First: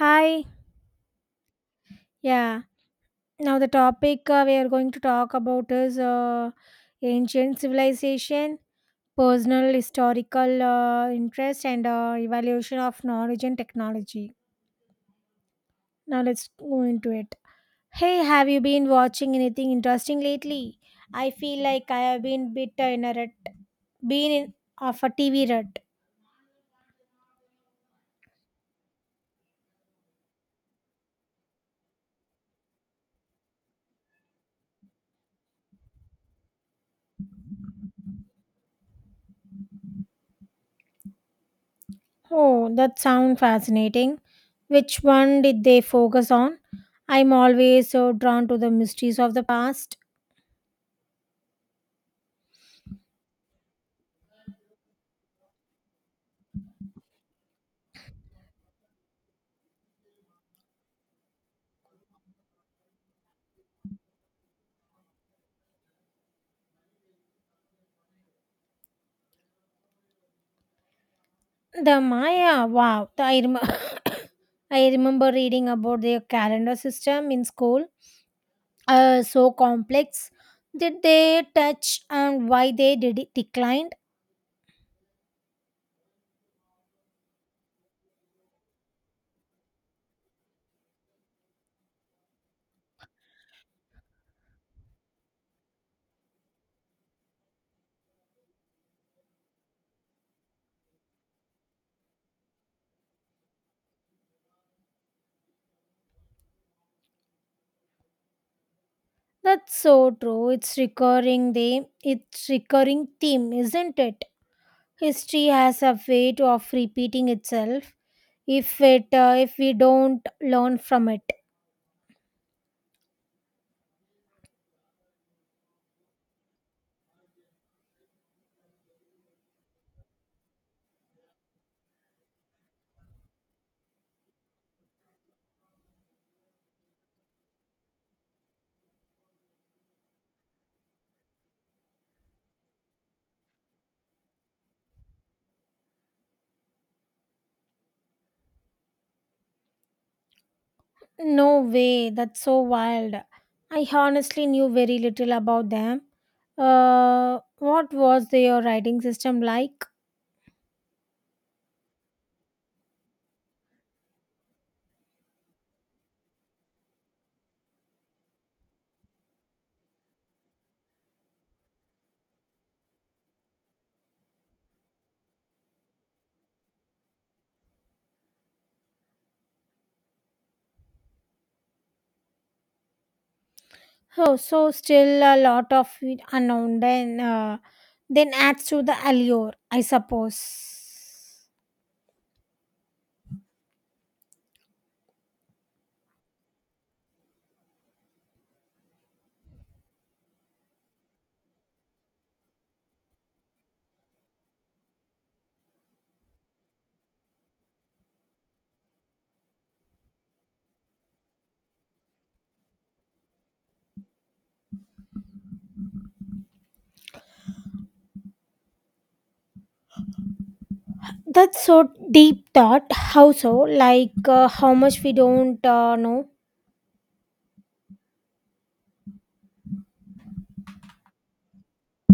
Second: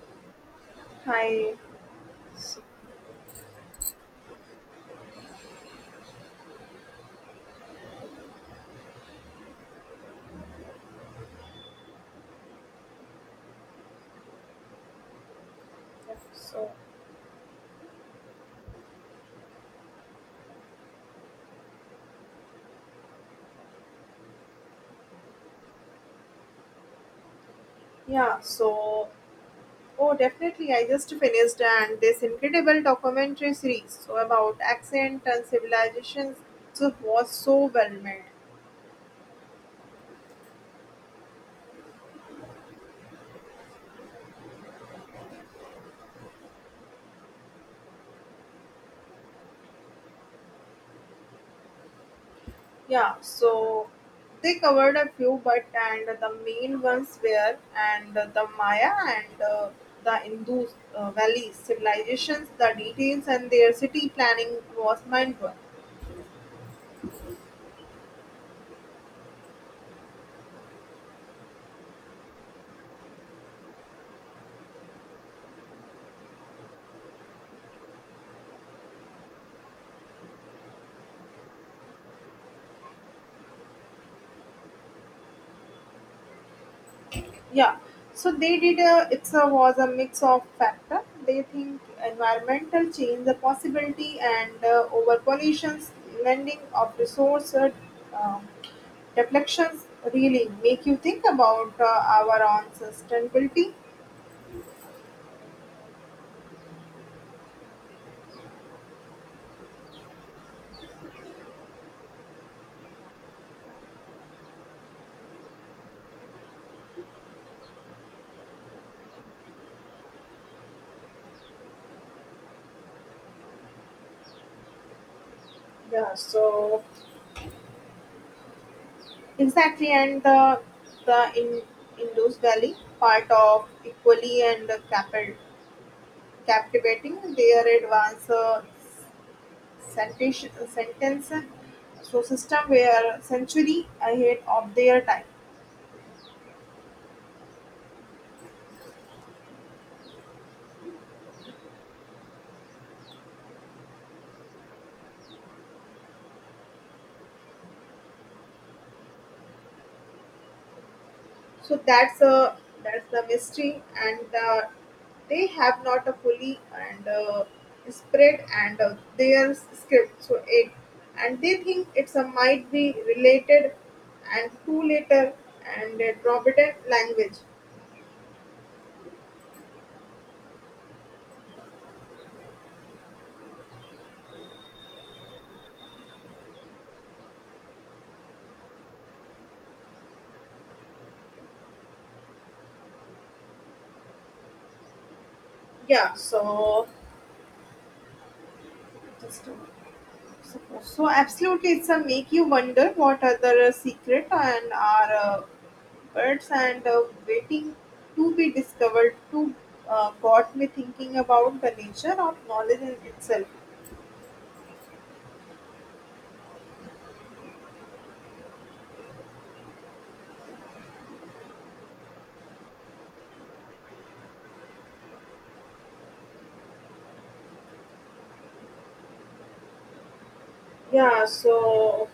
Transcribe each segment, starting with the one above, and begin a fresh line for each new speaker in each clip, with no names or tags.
Hi.
Hi.
Yeah.
So,
Now the topic we are going to talk about is ancient civilization, personal historical interest, and evaluation of knowledge and technology. Now let's
so-
go into it. Hey, have you been watching anything interesting lately? I feel like I have been bit in a rut, been in of a TV rut.
yeah, so oh, definitely. I just finished and this incredible documentary series so about accent and civilizations. So was so well made.
Oh, that sounds fascinating. Which one did they focus on? I'm always so drawn to the mysteries of the past.
Yeah, so they covered a few, but and the main ones were and the Maya and the Indus Valley civilizations. The details and their city planning was mind blowing.
The Maya, wow. I remember reading about their calendar system in school. So complex. Did they touch on why they did it declined?
Yeah, so they did a, it's a, was a mix of factor. They think environmental change, the possibility and over pollutions, lending of resource, um, deflections really make you think about our own sustainability.
That's so true. It's recurring theme, isn't it? History has a of repeating itself if it if we don't learn from it.
Yeah, so exactly, and the in Indus Valley part of equally and captivating their advanced sentence sentence so system were century ahead of their time.
No way, that's so wild. I honestly knew very little about them. What was their writing system like?
So that's a that's the mystery, and they have not a fully and spread and their script. So it and they think it's a might be related and to later and provident language.
Oh, so still a lot of it unknown, then adds to the allure, I suppose.
Yeah, so just suppose. So absolutely, it's a make you wonder what other secret and are birds and waiting to be discovered. To got me thinking about the nature of knowledge in itself.
That's so deep thought. How so? Like how much we don't know?
Yeah. So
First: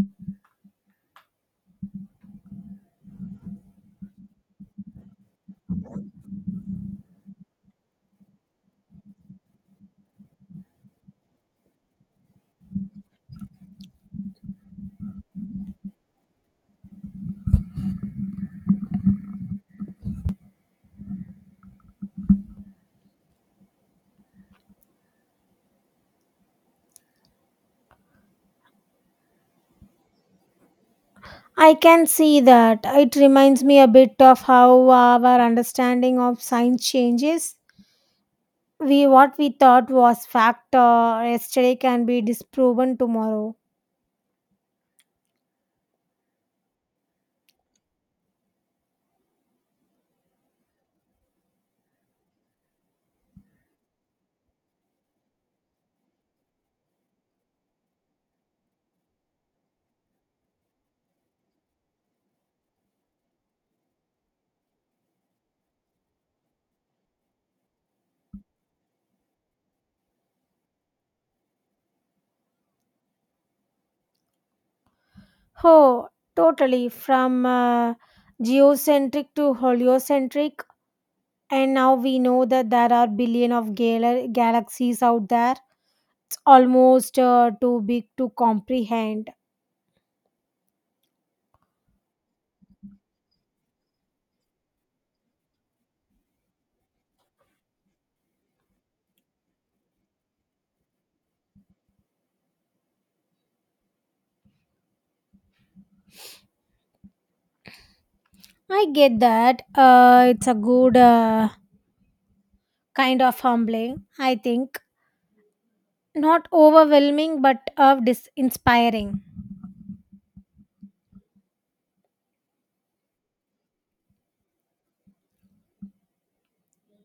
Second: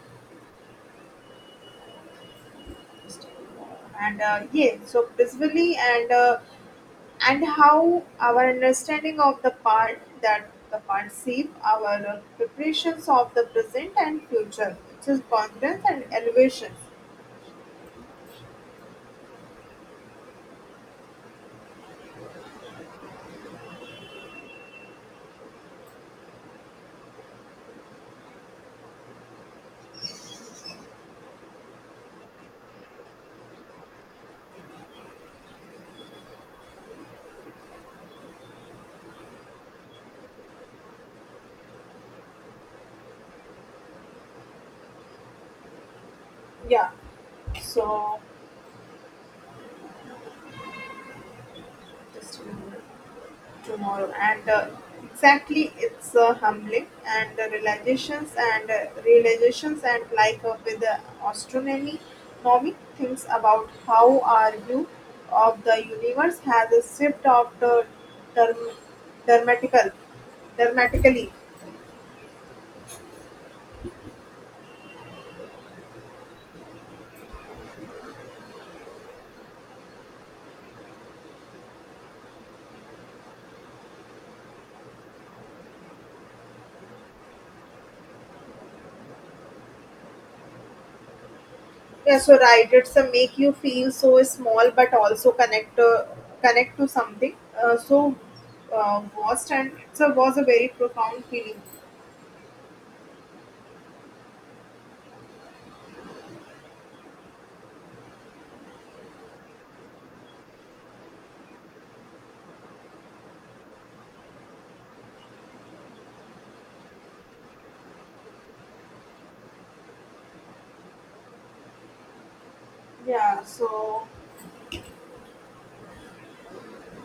and yeah. So basically, and how our understanding of the part that the part shape our preparations of the present and future, which is confidence and elevation.
I can see that. It reminds me a bit of how our understanding of science changes. We what we thought was fact yesterday can be disproven tomorrow.
Yeah. So just remember tomorrow and exactly it's humbling and the realizations and like with the astronomy Nomi thinks about how our view of the universe has a shift of the term, dermatical dramatically.
Oh, totally. From geocentric to heliocentric, and now we know that there are billion of galaxies out there. It's almost too big to comprehend.
Yeah, so right, it's a make you feel so small, but also connect to something. So, was and it's a, was a very profound feeling.
I get that. It's a good kind of humbling, I think. Not overwhelming, but of inspiring.
Yeah. So,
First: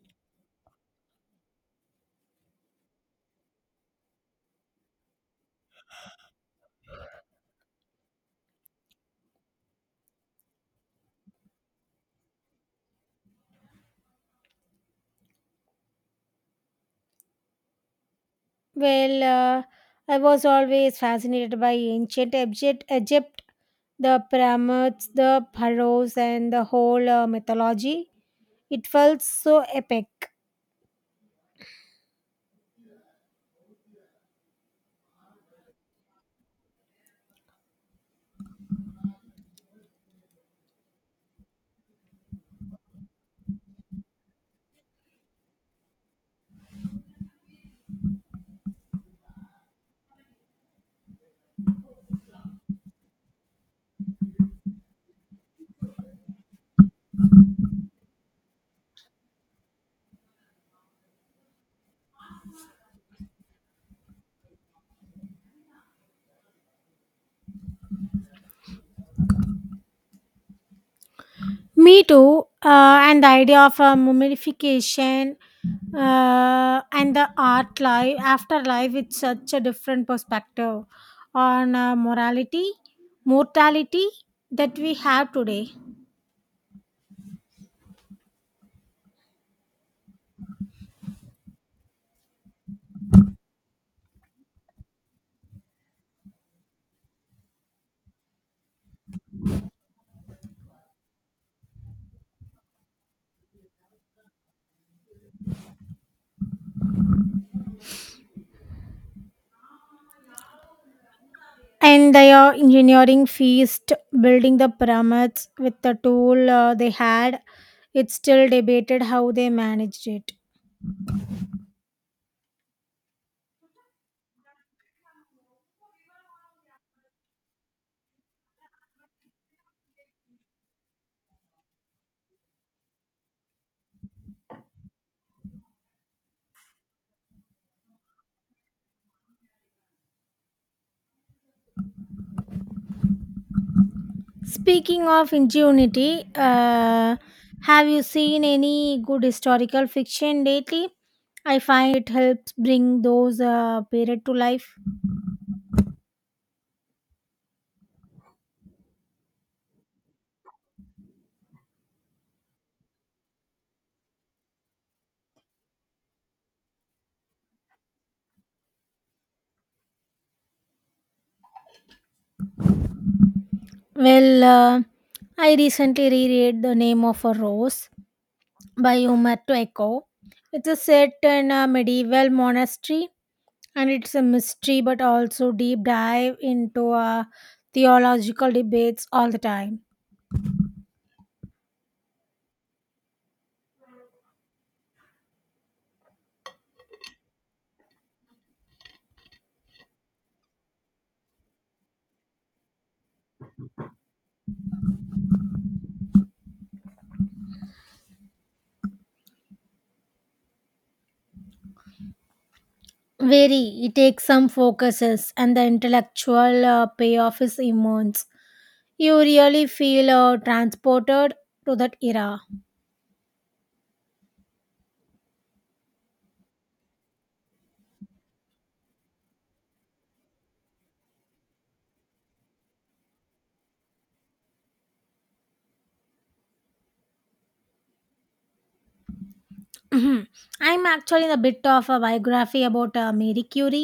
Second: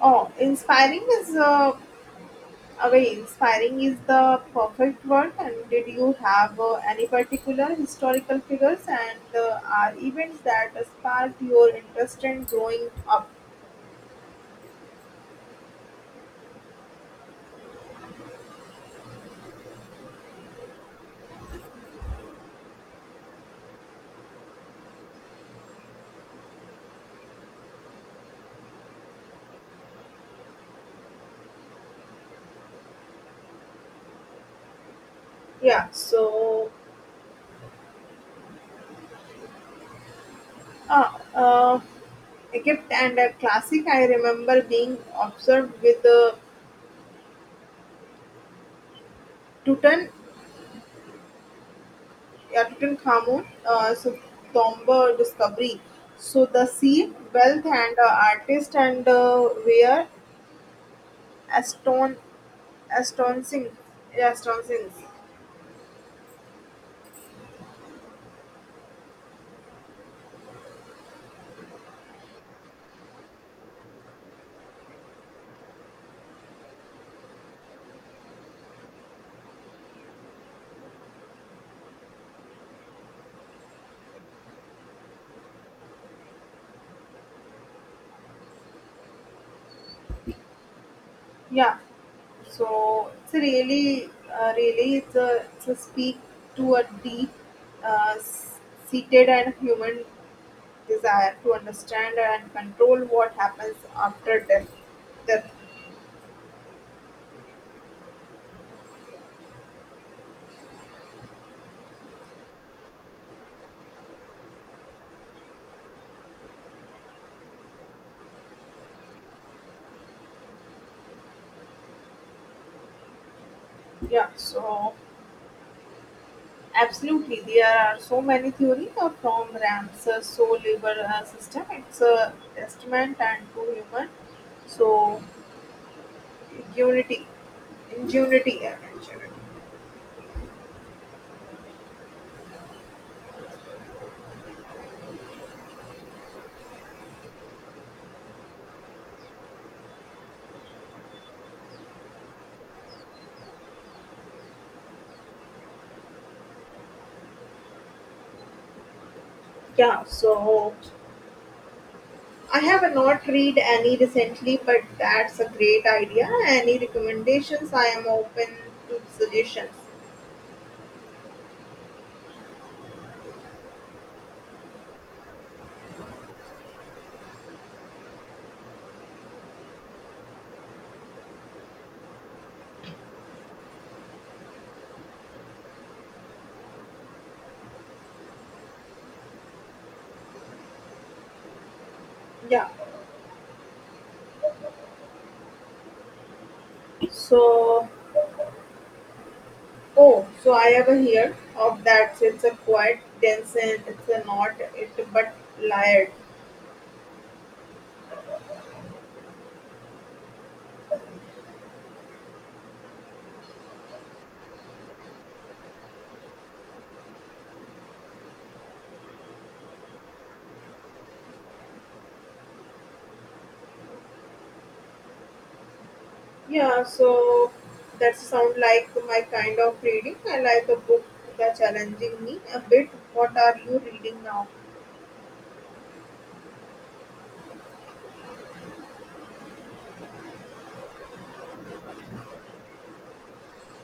oh, inspiring is away. Inspiring is the perfect word. And did you have any particular historical figures and are events that sparked your interest in growing up?
Well, I was always fascinated by Egypt, the pyramids, the pharaohs, and the whole mythology. It felt so epic.
Yeah. So, Ah, uh, Egypt and a classic. I remember being observed with the Tutan, Tutankhamun, so Tomba discovery. So the sea, wealth, and artist and were aston, astonishing, astonishing.
Me too. And the idea of mummification and the art life afterlife, it's such a different perspective on mortality that we have today.
Yeah. So it's a really, it's a speak to a deep, uh, s- seated and human desire to understand and control what happens after death.
And they are engineering feast, building the pyramids with the tool they had. It's still debated how they managed it.
Yeah, so absolutely, there are so many theories of from Ram's soul liver system. It's a testament and to human so unity, ingenuity.
Speaking of ingenuity, have you seen any good historical fiction lately? I find it helps bring those period to life.
Yeah, so I have not read any recently, but that's a great idea. Any recommendations? I am open to suggestions.
Well, I recently reread The Name of a Rose by Umberto Eco. It's a set in a medieval monastery, and it's a mystery but also deep dive into theological debates all the time.
Yeah, so oh, so I ever heard of that. So it's a quite dense and it's a not it but layered.
Very, it takes some focuses and the intellectual payoff is immense. You really feel transported to that era.
Yeah, so that sound like my kind of reading. I like a book that's challenging me a bit. What are you reading now?
Mhm. I'm actually in a bit of a biography about Marie Curie.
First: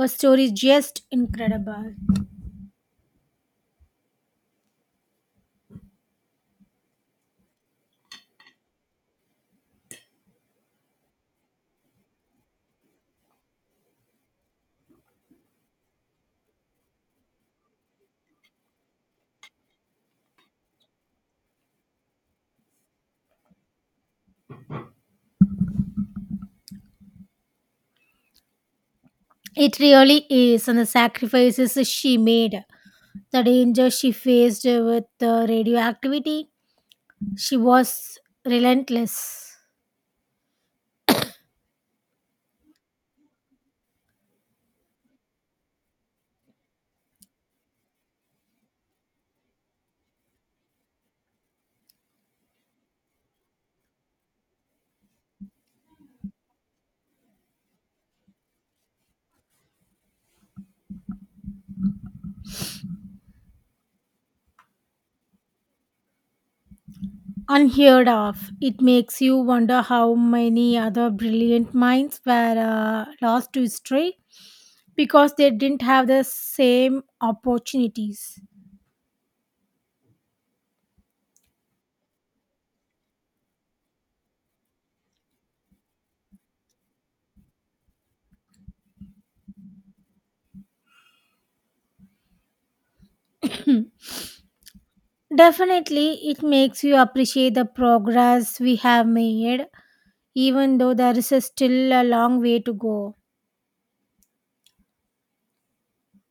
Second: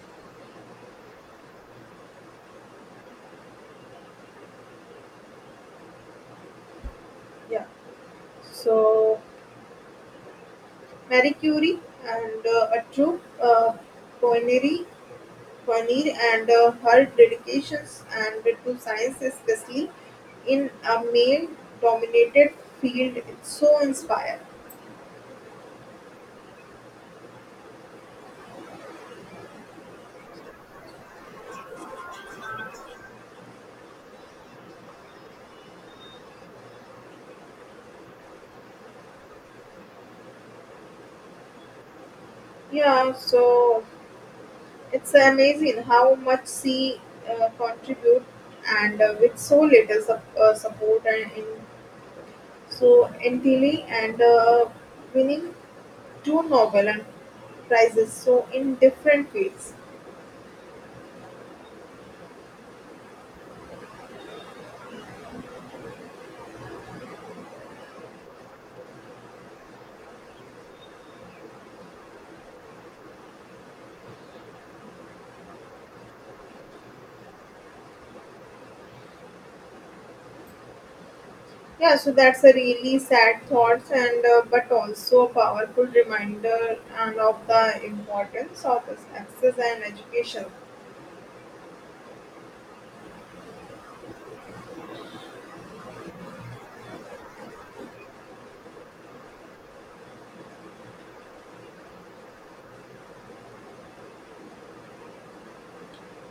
Her story is just incredible.
Yeah, so Marie Curie and a true pioneer, pioneer and her dedications and to science, especially in a male-dominated field, it's so inspiring.
It really is, and the sacrifices she made, the danger she faced with radioactivity. She was relentless,
Yeah, so it's amazing how much she contribute and with so little support and in, so entirely and winning two Nobel and prizes so in different fields.
unheard of. It makes you wonder how many other brilliant minds were lost to history because they didn't have the same opportunities.
Yeah, so that's a really sad thought and but also a powerful reminder and of the importance of access and education.
Definitely, it makes you appreciate the progress we have made, even though there is still a long way to go.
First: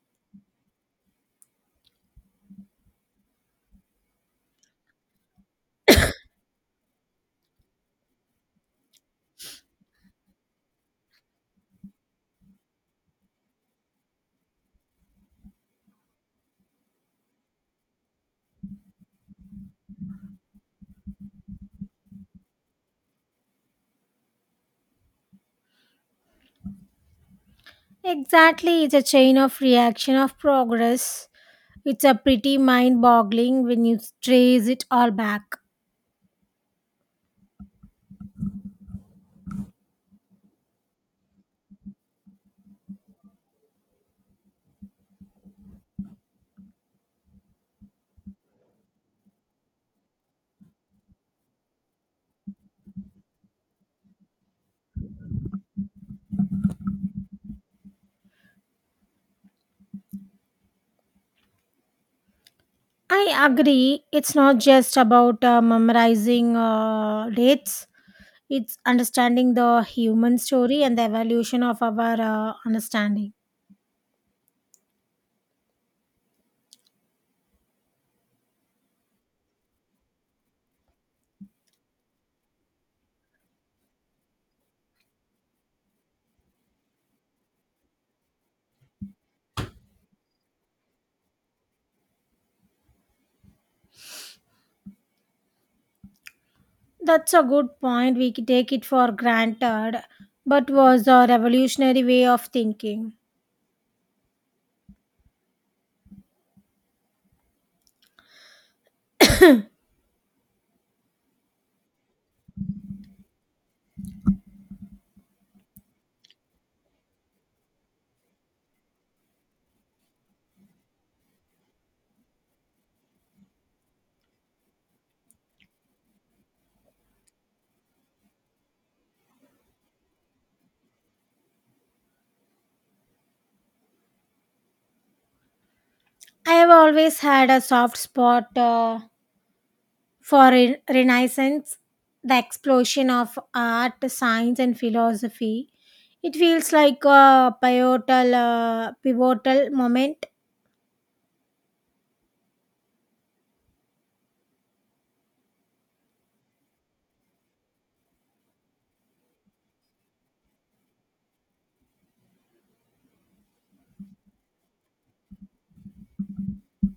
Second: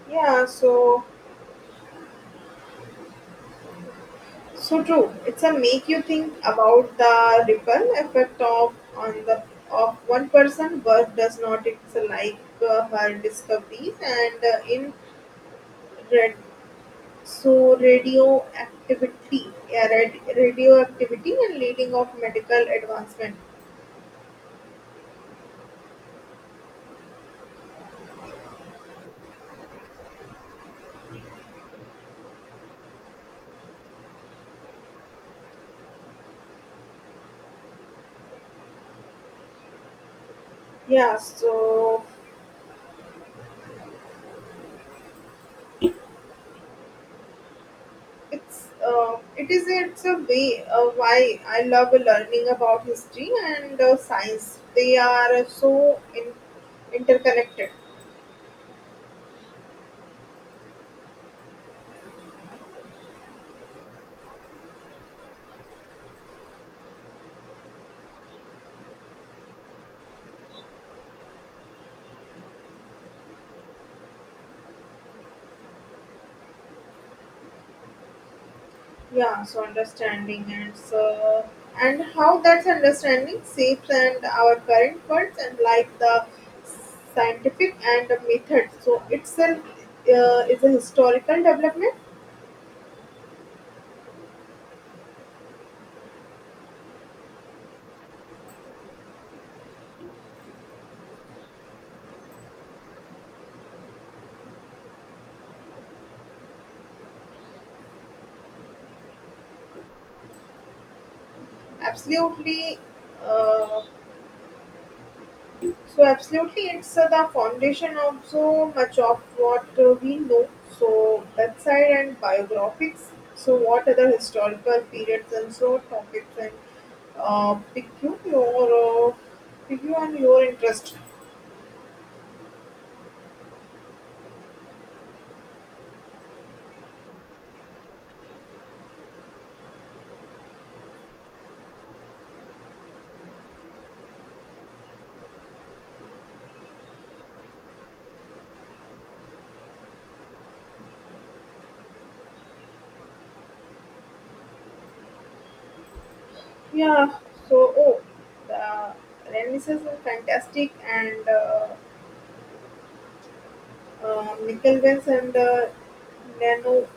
Yeah, so so true. It's a make you think about the ripple effect of on the of one person work does not. It's like her discoveries and in red so radioactivity, yeah, radioactivity and leading of medical advancement.
Exactly, it's a chain of reaction of progress. It's a pretty mind boggling when you trace it all back.
Yeah, so it's it is it's a way why I love learning about history and science. They are so interconnected.
I agree. It's not just about memorizing dates, it's understanding the human story and the evolution of our understanding.
Yeah, so understanding and so and how that's understanding shapes and our current words and like the scientific and the method so itself is a historical development.
That's a good point. We take it for granted, but was a revolutionary way of thinking.
Absolutely uh, so absolutely it's the foundation of so much of what we know so website and biographics so what other historical periods and so topics and pick you your pick you and your interest.
I have always had a soft spot for Renaissance, the explosion of art, science, and philosophy. It feels like a pivotal moment
Yeah. So oh, the Renaissance is fantastic and Nickelbens and Nano.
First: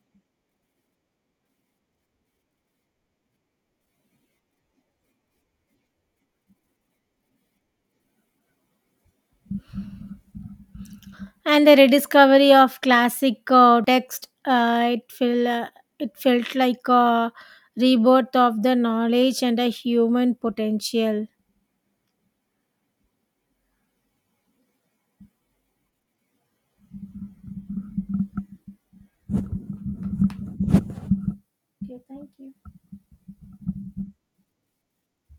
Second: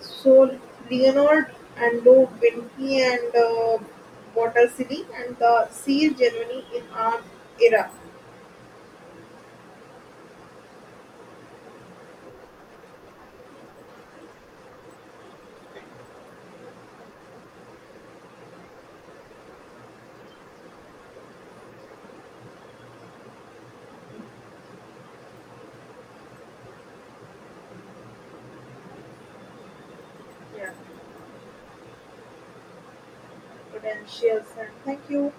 So Leonard and Low Vinci and Botticelli and the Sea Germany in our era.
and the rediscovery of classic text. It felt like a rebirth of the knowledge and a human potential.
Yeah.
Okay, thank you.
Potentials and thank you.